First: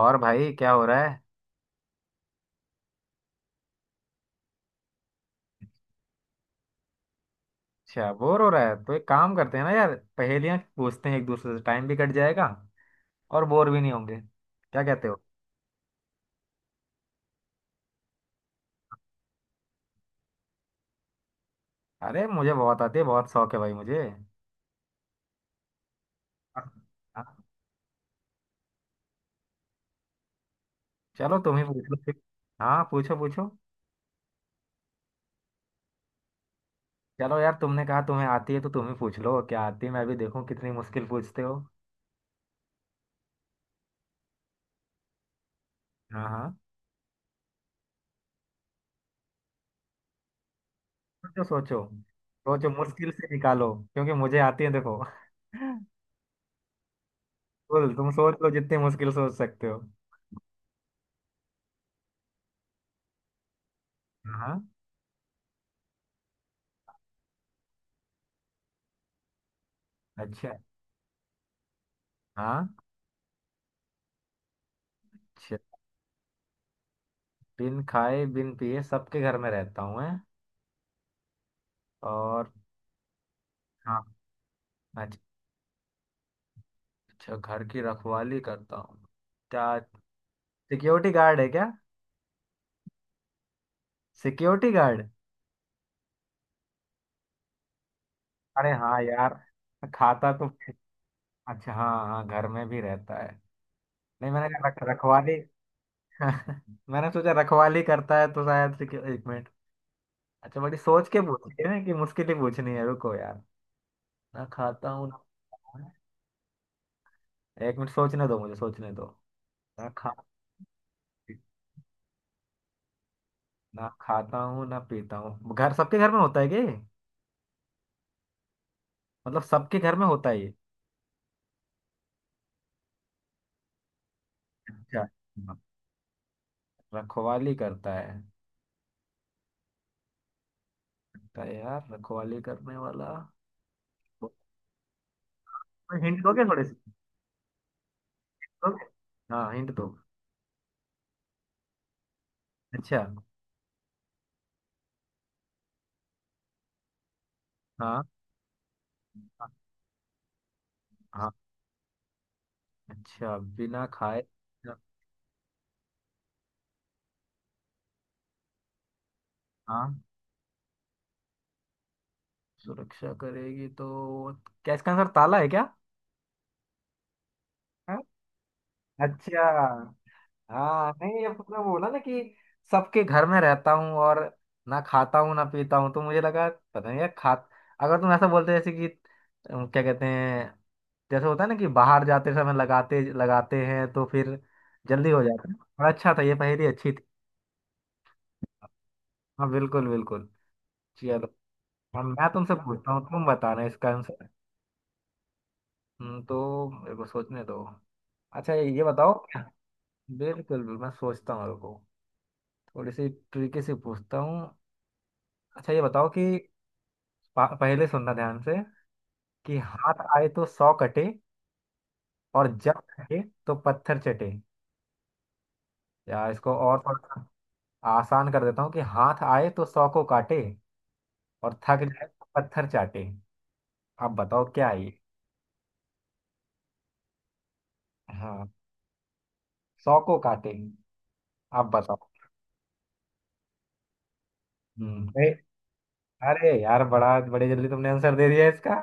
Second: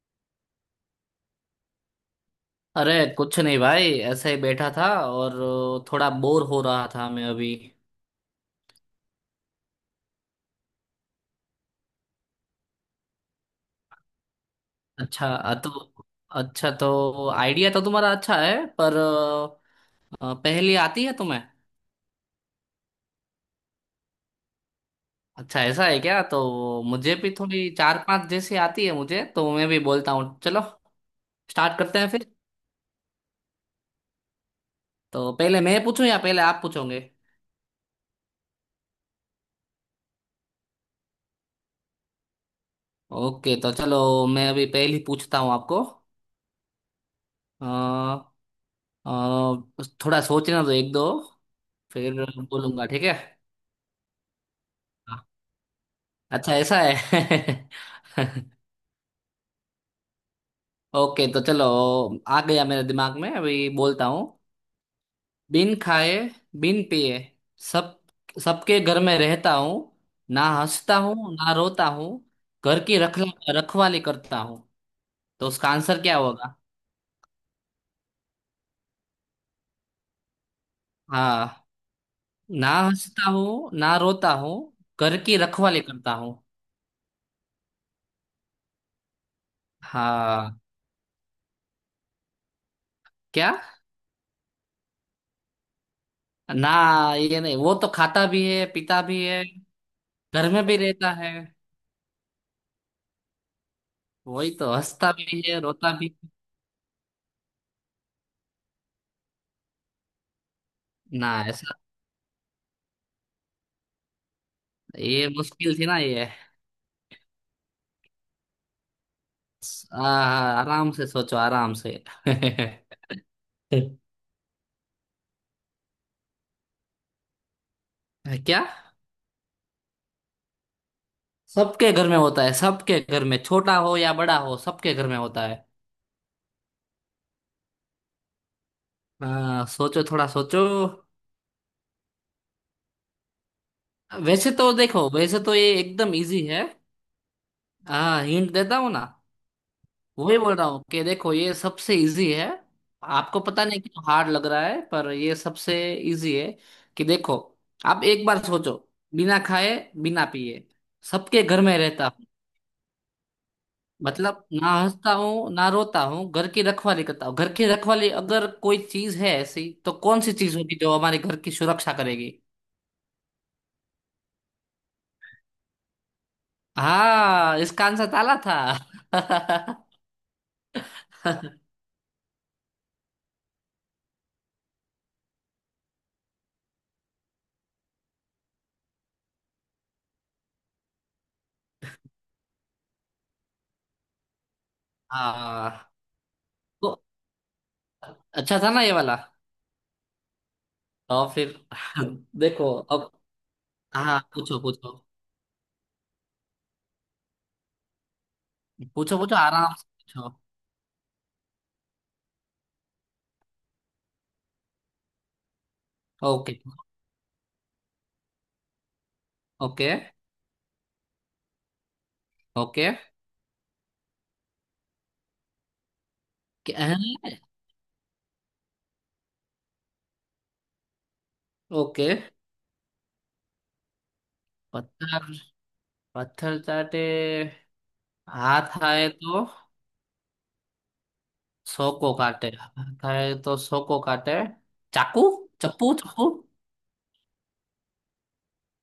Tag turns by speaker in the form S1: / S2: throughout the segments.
S1: और भाई क्या हो रहा है।
S2: अरे। कुछ नहीं भाई, ऐसे ही बैठा था और थोड़ा बोर हो रहा था मैं अभी।
S1: अच्छा बोर हो रहा है तो एक काम करते हैं ना यार, पहेलियां पूछते हैं एक दूसरे से, टाइम भी कट जाएगा और बोर भी नहीं होंगे। क्या कहते हो?
S2: अच्छा तो अच्छा तो आइडिया तो तुम्हारा अच्छा है पर पहेली आती है तुम्हें?
S1: अरे मुझे बहुत आती है, बहुत शौक है भाई मुझे।
S2: अच्छा ऐसा है क्या? तो मुझे
S1: हाँ,
S2: भी थोड़ी चार पांच जैसी आती है मुझे, तो मैं भी बोलता हूँ चलो।
S1: चलो तुम ही
S2: स्टार्ट
S1: पूछ लो
S2: करते हैं
S1: फिर।
S2: फिर।
S1: हाँ, पूछो पूछो।
S2: तो पहले मैं पूछूं या पहले आप पूछोगे?
S1: चलो यार, तुमने कहा तुम्हें आती है तो तुम ही पूछ लो, क्या आती है मैं भी देखूं कितनी मुश्किल पूछते हो।
S2: ओके तो चलो। मैं अभी पहली पूछता हूँ आपको।
S1: हाँ हाँ।
S2: अ, अ, थोड़ा सोचना दो, एक दो
S1: सोचो सोचो।
S2: फिर
S1: सोचो,
S2: बोलूंगा, ठीक
S1: मुश्किल
S2: है।
S1: से निकालो, क्योंकि मुझे आती है देखो।
S2: अच्छा ऐसा है।
S1: बोल, तुम सोच लो जितनी मुश्किल सोच सकते हो।
S2: ओके तो चलो। आ गया मेरे दिमाग में, अभी बोलता हूँ।
S1: हाँ हाँ।
S2: बिन खाए, बिन पिए, सब सबके घर में रहता हूँ। ना
S1: अच्छा।
S2: हंसता हूँ, ना रोता हूँ,
S1: हाँ।
S2: घर की रख रखवाली करता हूँ। तो
S1: अच्छा।
S2: उसका आंसर क्या होगा?
S1: बिन खाए बिन पिए सबके घर में रहता हूँ मैं।
S2: हाँ।
S1: और?
S2: ना हंसता हूँ ना
S1: हाँ।
S2: रोता हूँ, घर
S1: अच्छा।
S2: की रखवाली करता हूँ।
S1: अच्छा, घर की रखवाली करता हूँ? क्या
S2: हाँ।
S1: सिक्योरिटी गार्ड है क्या?
S2: क्या?
S1: Security guard.
S2: ना, ये नहीं, वो तो खाता भी है
S1: अरे हाँ
S2: पीता भी
S1: यार,
S2: है,
S1: खाता तो।
S2: घर में भी रहता है,
S1: अच्छा हाँ हाँ, घर में भी रहता है। नहीं, मैंने
S2: वही
S1: कहा
S2: तो
S1: रख
S2: हंसता
S1: रखवाली
S2: भी है रोता भी।
S1: मैंने सोचा रखवाली करता है तो शायद से एक मिनट। अच्छा, बड़ी सोच के
S2: ना,
S1: पूछी है
S2: ऐसा।
S1: ना कि मुश्किल ही पूछनी है, रुको यार। ना खाता हूँ ना।
S2: ये मुश्किल थी ना ये?
S1: एक मिनट सोचने दो, मुझे सोचने दो। ना
S2: आ,
S1: खा।
S2: आराम से सोचो आराम से।
S1: ना खाता हूँ ना पीता हूँ, घर सबके घर में होता है क्या ये?
S2: क्या?
S1: मतलब सबके घर में होता है ये?
S2: सबके घर में होता है, सबके घर में, छोटा हो या बड़ा हो सबके
S1: अच्छा।
S2: घर में होता
S1: हाँ।
S2: है।
S1: रखवाली करता है।
S2: सोचो, थोड़ा सोचो।
S1: लगता है यार रखवाली करने वाला।
S2: वैसे तो देखो, वैसे तो ये एकदम
S1: हिंट दोगे
S2: इजी
S1: थोड़े
S2: है।
S1: से?
S2: हाँ हिंट देता
S1: दोगे?
S2: हूँ ना।
S1: हाँ हिंट दो।
S2: वही बोल रहा हूँ कि देखो ये सबसे इजी है।
S1: अच्छा।
S2: आपको पता नहीं क्यों हार्ड लग रहा है, पर ये सबसे इजी है, कि देखो
S1: हाँ
S2: आप एक बार सोचो। बिना खाए, बिना पिए,
S1: हाँ।
S2: सबके घर में रहता।
S1: अच्छा, बिना खाए।
S2: मतलब, ना हंसता हूँ ना रोता हूँ, घर की रखवाली करता हूँ। घर की रखवाली अगर कोई चीज है ऐसी, तो
S1: हाँ।
S2: कौन सी चीज होगी जो हमारे घर की सुरक्षा करेगी?
S1: सुरक्षा करेगी तो, क्या इसका आंसर ताला है क्या?
S2: हाँ, इसका
S1: हाँ?
S2: आंसर ताला था।
S1: अच्छा। हाँ नहीं, जब तुमने बोला ना कि सबके घर में रहता हूँ और ना खाता हूँ ना पीता हूँ, तो मुझे लगा पता नहीं यार खा। अगर तुम ऐसा बोलते जैसे कि क्या कहते हैं, जैसे होता है ना कि बाहर जाते समय लगाते लगाते हैं तो फिर जल्दी हो जाता है।
S2: हाँ
S1: और अच्छा था, ये पहेली अच्छी
S2: तो
S1: थी।
S2: अच्छा था ना ये वाला।
S1: हाँ बिल्कुल बिल्कुल। चलो।
S2: और फिर।
S1: अब मैं तुमसे
S2: देखो
S1: पूछता हूँ,
S2: अब।
S1: तुम बताना इसका
S2: हाँ
S1: आंसर।
S2: पूछो पूछो।
S1: तो मेरे को सोचने दो। अच्छा ये बताओ।
S2: पूछो पूछो, आराम से पूछो।
S1: बिल्कुल बिल्कुल, मैं सोचता हूँ, रुको। थोड़ी सी ट्रिकी से पूछता हूँ। अच्छा ये बताओ कि
S2: ओके
S1: पहले सुनना ध्यान से, कि
S2: ओके
S1: हाथ आए तो सौ कटे, और जब
S2: ओके,
S1: कटे तो पत्थर चटे। या इसको और थोड़ा
S2: क्या-
S1: सा आसान कर देता हूँ, कि हाथ आए तो सौ को काटे, और थक जाए
S2: ओके।
S1: तो पत्थर चाटे। आप बताओ क्या है ये।
S2: पत्थर। पत्थर चाटे।
S1: हाँ,
S2: हाथ आए तो
S1: सौ को काटे। आप
S2: सौ
S1: बताओ।
S2: को काटे। खाए तो सौ को काटे।
S1: हम्म,
S2: चाकू।
S1: अरे।
S2: चप्पू चप्पू।
S1: अरे यार, बड़ा बड़े जल्दी तुमने आंसर दे दिया इसका।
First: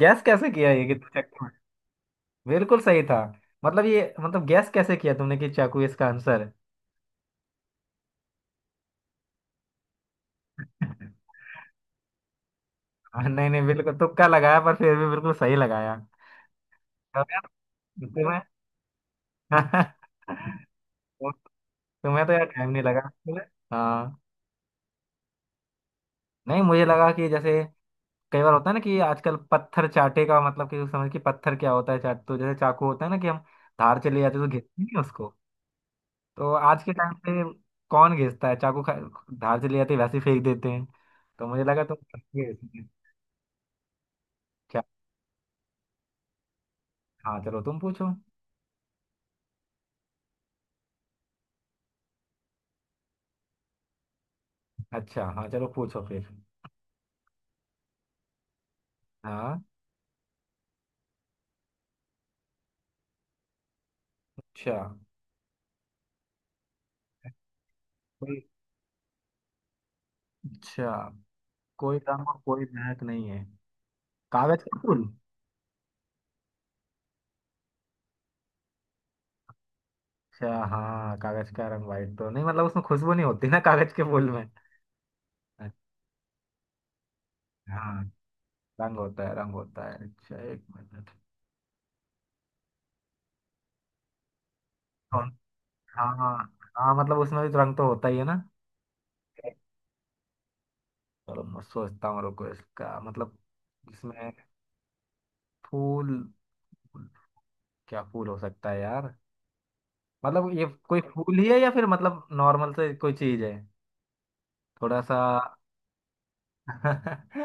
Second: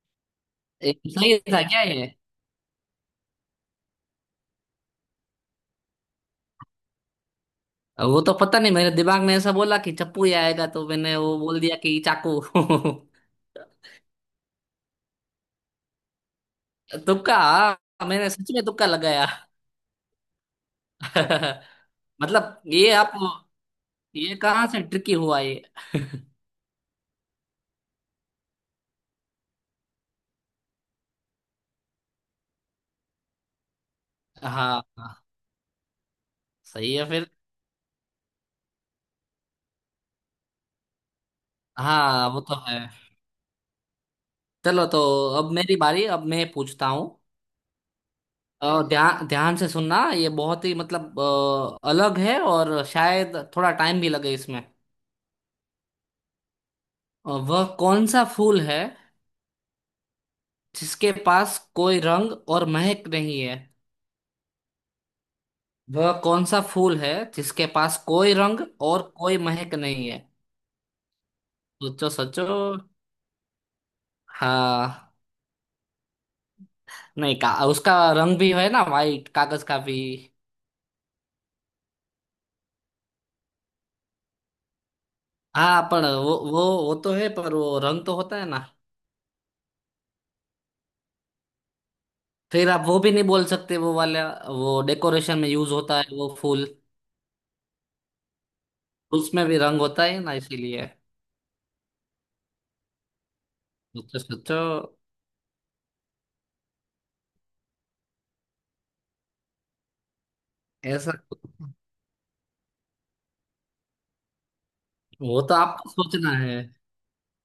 S1: गैस कैसे किया ये कि तू
S2: सही
S1: चक्कू में?
S2: था क्या ये?
S1: बिल्कुल सही था। मतलब ये, मतलब गैस कैसे किया तुमने कि चाकू इसका आंसर?
S2: वो तो पता नहीं, मेरे दिमाग में ऐसा बोला कि चप्पू ही आएगा, तो मैंने वो बोल दिया कि चाकू।
S1: हाँ, नहीं नहीं, बिल्कुल तुक्का लगाया, पर फिर भी बिल्कुल सही लगाया। अब
S2: तुक्का।
S1: यार
S2: हाँ, मैंने
S1: तुम्हें,
S2: सच में तुक्का लगाया।
S1: तुम्हें तो यार
S2: मतलब
S1: टाइम नहीं
S2: ये
S1: लगा
S2: आप,
S1: तुम्हें। हाँ
S2: ये कहाँ से ट्रिकी हुआ ये?
S1: नहीं, मुझे लगा कि जैसे कई बार होता है ना कि आजकल पत्थर चाटे का मतलब कि समझ कि पत्थर क्या होता है, चाट तो जैसे चाकू होता है ना कि हम धार चले जाते हैं तो घिसते
S2: हाँ
S1: नहीं है
S2: हाँ,
S1: उसको। तो आज के
S2: सही है
S1: टाइम
S2: फिर।
S1: पे कौन घिसता है चाकू खा, धार चले जाते हैं, वैसे ही फेंक देते हैं। तो मुझे लगा तुम
S2: हाँ
S1: पत्थर
S2: वो तो है।
S1: घिसोगे। क्या?
S2: चलो तो। अब मेरी बारी, अब मैं पूछता हूँ।
S1: हाँ चलो तुम पूछो।
S2: और ध्यान ध्यान से सुनना, ये बहुत ही, मतलब अलग है और शायद थोड़ा टाइम भी लगे इसमें।
S1: अच्छा हाँ चलो पूछो फिर।
S2: और वह कौन सा फूल है
S1: हाँ।
S2: जिसके पास कोई रंग और महक नहीं है?
S1: अच्छा।
S2: वह कौन सा फूल है जिसके पास कोई
S1: कोई।
S2: रंग और कोई महक नहीं है?
S1: अच्छा, कोई
S2: सोचो
S1: रंग और
S2: सोचो।
S1: कोई महक नहीं है। कागज के फूल।
S2: हाँ नहीं, का उसका रंग भी है ना, वाइट कागज का भी।
S1: अच्छा हाँ, कागज का रंग व्हाइट तो नहीं, मतलब उसमें खुशबू नहीं होती ना कागज के फूल में। अच्छा।
S2: हाँ पर वो तो है, पर वो
S1: हाँ,
S2: रंग तो होता है ना।
S1: रंग होता है रंग होता है। अच्छा एक मिनट।
S2: फिर आप वो भी नहीं बोल सकते वो वाला। वो
S1: कौन?
S2: डेकोरेशन में यूज होता
S1: हाँ।
S2: है वो फूल।
S1: हाँ मतलब उसमें भी तो रंग तो होता ही है ना।
S2: उसमें भी रंग होता है ना, इसीलिए।
S1: चलो मैं सोचता हूँ, रुको इसका मतलब।
S2: सोचो
S1: इसमें
S2: सोचो।
S1: फूल, क्या फूल हो सकता है यार। मतलब ये कोई
S2: ऐसा?
S1: फूल ही है या फिर मतलब नॉर्मल से कोई चीज है? थोड़ा सा।
S2: वो तो आपको सोचना है।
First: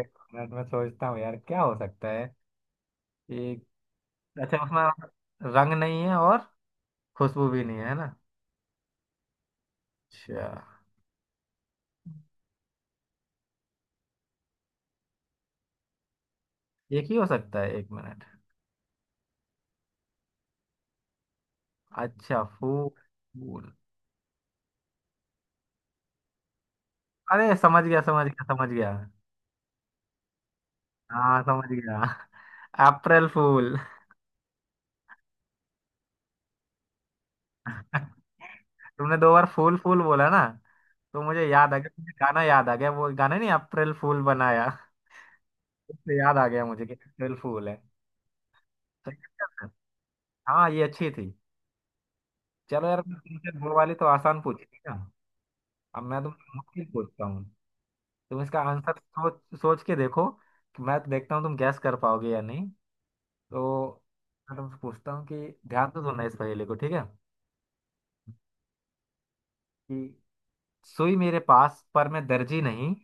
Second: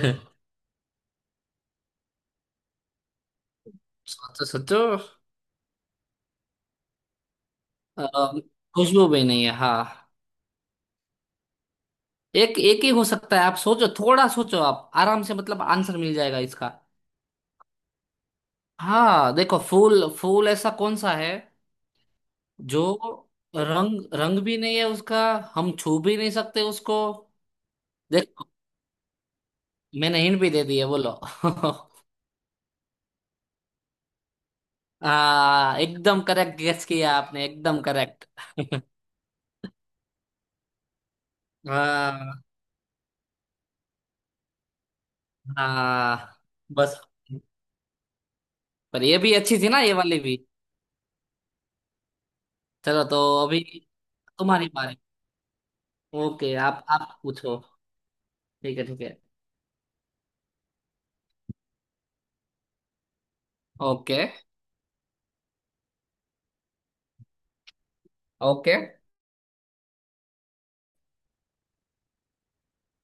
S1: एक मिनट में सोचता हूँ यार क्या हो सकता है। एक।
S2: सोचो
S1: अच्छा,
S2: सोचो।
S1: उसमें रंग नहीं है और खुशबू भी नहीं है, है
S2: अ,
S1: ना?
S2: खुशबू भी नहीं है, हाँ।
S1: अच्छा।
S2: एक एक ही हो सकता है, आप सोचो, थोड़ा सोचो आप आराम से, मतलब आंसर मिल जाएगा इसका।
S1: एक ही हो सकता है, एक मिनट।
S2: हाँ देखो, फूल फूल ऐसा कौन सा है
S1: अच्छा
S2: जो
S1: फूल। फूल।
S2: रंग रंग भी नहीं है उसका, हम छू भी नहीं सकते उसको।
S1: अरे समझ गया समझ गया
S2: देखो
S1: समझ गया।
S2: मैंने हिंट भी दे दी है, बोलो।
S1: हाँ समझ गया। अप्रैल फूल।
S2: एकदम करेक्ट गेस किया आपने, एकदम करेक्ट।
S1: तुमने दो बार फूल फूल बोला ना, तो मुझे याद आ गया, मुझे गाना
S2: हाँ।
S1: याद आ गया, वो गाना नहीं, अप्रैल फूल बनाया। उससे याद
S2: हाँ।
S1: आ गया मुझे कि
S2: बस,
S1: अप्रैल फूल है।
S2: पर
S1: सही
S2: ये भी
S1: है।
S2: अच्छी
S1: क्या?
S2: थी ना ये वाली भी।
S1: हाँ, ये अच्छी थी। चलो यार,
S2: चलो तो
S1: तुमसे
S2: अभी
S1: वो वाली तो आसान पूछी
S2: तुम्हारी
S1: थी ना।
S2: बारी।
S1: अब मैं
S2: ओके,
S1: तुमसे
S2: आप
S1: मुश्किल
S2: आप
S1: पूछता हूँ।
S2: पूछो।
S1: तुम इसका
S2: ठीक है
S1: आंसर
S2: ठीक है।
S1: सोच सोच के देखो, कि मैं तो देखता हूँ तुम गैस कर पाओगे या नहीं। तो
S2: ओके
S1: मैं तुमसे पूछता हूँ कि ध्यान से सुनना इस पहेली को, ठीक है?
S2: ओके
S1: कि सुई मेरे पास पर मैं दर्जी नहीं।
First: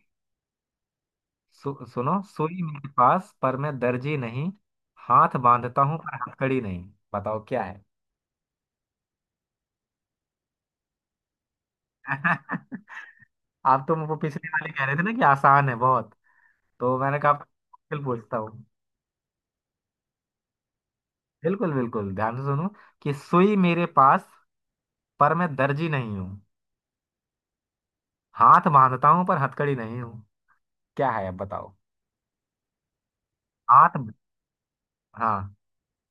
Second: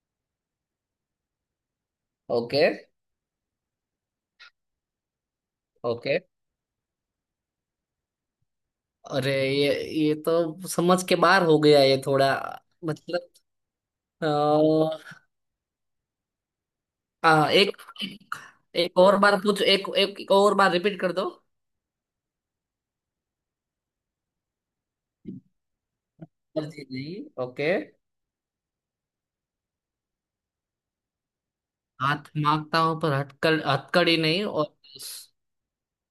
S1: सुनो, सुई
S2: ओके
S1: मेरे पास पर मैं दर्जी नहीं, हाथ बांधता हूँ पर
S2: ओके।
S1: हथकड़ी नहीं। बताओ क्या है।
S2: अरे, ये तो समझ के बाहर हो गया ये थोड़ा। मतलब
S1: आप तो वो पिछले वाले कह
S2: अ,
S1: रहे थे ना कि आसान है बहुत, तो मैंने कहा
S2: एक
S1: मुश्किल पूछता हूँ।
S2: एक और बार पूछ एक एक और बार रिपीट कर दो।
S1: बिल्कुल बिल्कुल, ध्यान से सुनो। कि सुई मेरे पास, पर मैं दर्जी नहीं हूँ,
S2: पर जी नहीं, ओके।
S1: हाथ बांधता हूँ पर हथकड़ी नहीं हूँ। क्या है अब बताओ।
S2: हाथ मांगता हूं पर हथकड़
S1: हाथ।
S2: हथकड़ी नहीं, और।
S1: हाँ।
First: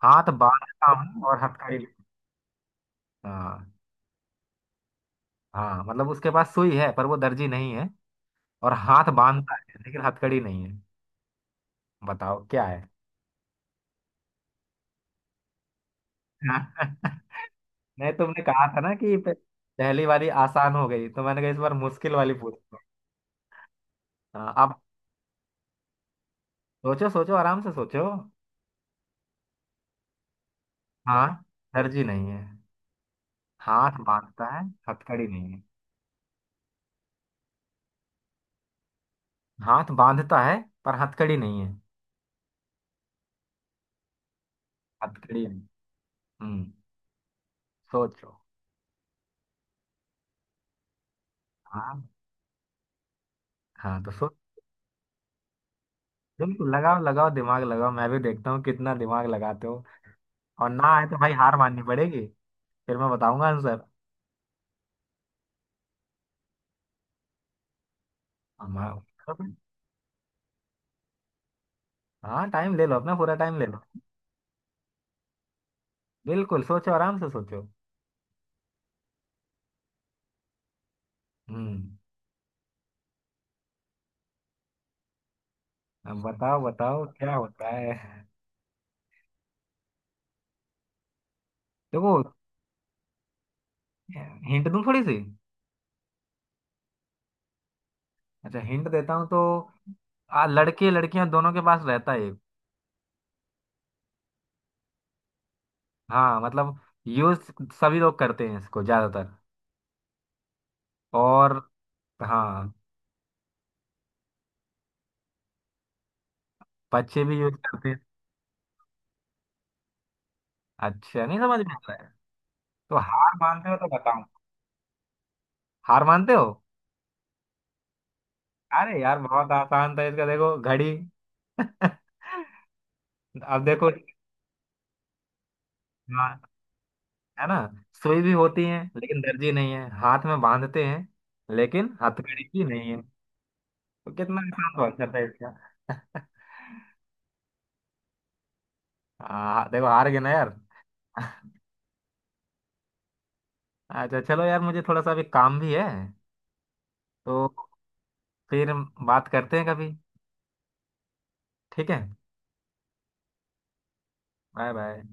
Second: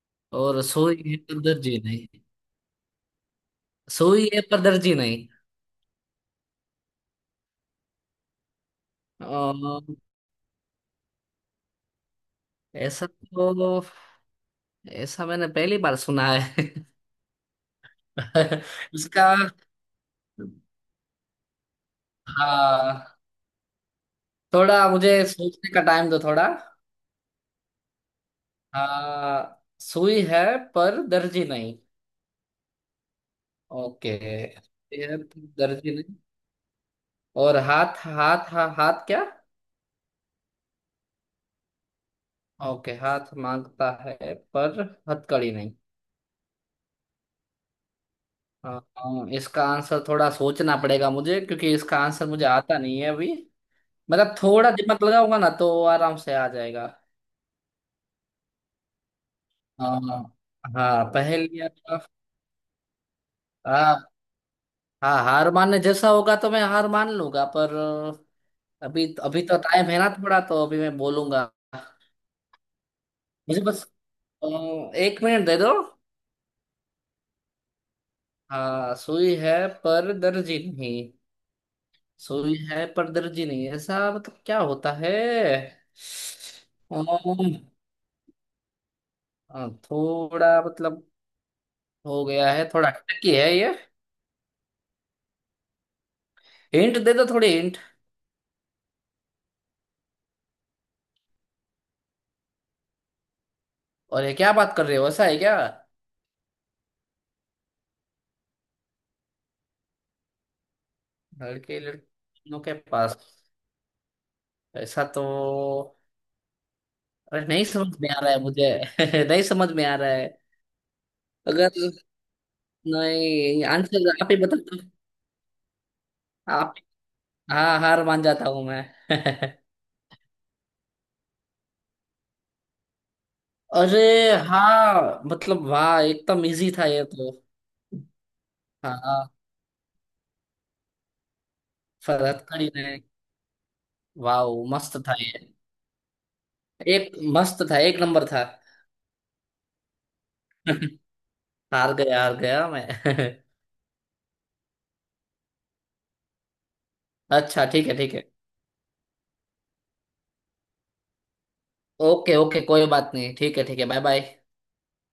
S1: हाथ
S2: और
S1: बांधता
S2: सोई है
S1: हूँ
S2: पर
S1: और
S2: दर्जी
S1: हथकड़ी।
S2: नहीं।
S1: हाँ।
S2: सोई है पर दर्जी नहीं।
S1: हाँ, मतलब उसके पास सुई है पर वो दर्जी नहीं है, और हाथ
S2: अ,
S1: बांधता है लेकिन हथकड़ी नहीं है। बताओ क्या है।
S2: ऐसा तो, ऐसा मैंने पहली बार सुना है।
S1: नहीं, तुमने कहा था ना कि
S2: इसका।
S1: पहली वाली आसान हो गई, तो मैंने कहा इस बार मुश्किल वाली पूछ लो।
S2: हाँ,
S1: हाँ
S2: थोड़ा
S1: अब
S2: मुझे सोचने का टाइम दो, थोड़ा।
S1: सोचो सोचो, आराम से सोचो।
S2: हाँ सुई है पर
S1: हाँ,
S2: दर्जी नहीं।
S1: दर्जी नहीं है, हाथ
S2: ओके है
S1: बांधता है, हथकड़ी
S2: पर
S1: नहीं है।
S2: दर्जी नहीं, और हाथ हाथ हा, हाथ क्या?
S1: हाथ बांधता है पर हथकड़ी नहीं है।
S2: ओके हाथ मांगता है पर
S1: हथकड़ी
S2: हथकड़ी
S1: नहीं।
S2: नहीं।
S1: हम्म। सोचो।
S2: हाँ हाँ, इसका आंसर थोड़ा सोचना पड़ेगा मुझे, क्योंकि इसका
S1: हाँ।
S2: आंसर मुझे आता नहीं है अभी।
S1: हाँ तो सोच।
S2: मतलब थोड़ा दिमाग लगाऊंगा ना, तो आराम से आ
S1: बिल्कुल,
S2: जाएगा।
S1: लगाओ लगाओ दिमाग लगाओ, मैं भी देखता हूँ कितना दिमाग लगाते हो।
S2: हाँ।
S1: और ना
S2: हाँ
S1: आए तो भाई हार
S2: पहेलियाँ
S1: माननी
S2: तो-
S1: पड़ेगी, फिर मैं बताऊंगा आंसर।
S2: हाँ हाँ, हार मानने जैसा होगा तो मैं हार मान लूंगा, पर अभी अभी
S1: हम-।
S2: तो टाइम है ना थोड़ा, तो अभी मैं बोलूंगा।
S1: हाँ, टाइम ले लो, अपना पूरा टाइम
S2: मुझे
S1: ले लो।
S2: बस अ, एक मिनट दे दो।
S1: बिल्कुल सोचो, आराम से सोचो।
S2: हाँ सुई है पर दर्जी नहीं।
S1: हम्म।
S2: सुई है पर दर्जी नहीं, ऐसा मतलब क्या होता है?
S1: अब बताओ बताओ क्या
S2: अम्म,
S1: होता है।
S2: थोड़ा मतलब हो
S1: देखो,
S2: गया है थोड़ा, टकी है ये।
S1: हिंट दूं थोड़ी सी?
S2: हिंट दे दो, थोड़ी हिंट।
S1: अच्छा हिंट देता हूँ तो लड़के लड़कियां दोनों के पास रहता है।
S2: और ये क्या बात कर रहे हो, ऐसा है क्या?
S1: हाँ मतलब यूज सभी लोग करते हैं इसको ज्यादातर, और
S2: लड़के लड़कियों
S1: हाँ
S2: के पास? ऐसा तो।
S1: बच्चे भी
S2: अरे
S1: यूज
S2: नहीं
S1: करते
S2: समझ
S1: हैं।
S2: में आ रहा है मुझे। नहीं समझ में आ रहा है।
S1: अच्छा, नहीं समझ
S2: अगर
S1: में आ रहा है? तो हार
S2: नहीं,
S1: मानते हो तो
S2: आंसर
S1: बताओ,
S2: आप ही बता,
S1: हार मानते हो?
S2: आप। हाँ हार मान जाता हूँ मैं।
S1: अरे यार, बहुत आसान था इसका, देखो, घड़ी। अब देखो।
S2: अरे। हाँ मतलब वाह, एकदम
S1: हाँ,
S2: इजी था ये तो।
S1: है ना? सुई भी होती है लेकिन
S2: हाँ।
S1: दर्जी नहीं है, हाथ में बांधते हैं लेकिन हथकड़ी
S2: फरहत
S1: भी
S2: खड़ी
S1: नहीं
S2: ने।
S1: है। तो कितना
S2: वाह,
S1: आसान तो
S2: मस्त
S1: आंसर
S2: था
S1: था
S2: ये।
S1: इसका।
S2: एक मस्त था, एक नंबर था।
S1: हाँ देखो, हार गए ना यार।
S2: हार गया मैं।
S1: अच्छा चलो यार, मुझे थोड़ा सा अभी काम भी है, तो
S2: अच्छा ठीक है ठीक है।
S1: फिर बात करते हैं कभी, ठीक है?
S2: ओके ओके, कोई बात नहीं, ठीक है ठीक है, बाय बाय।
S1: Bye bye.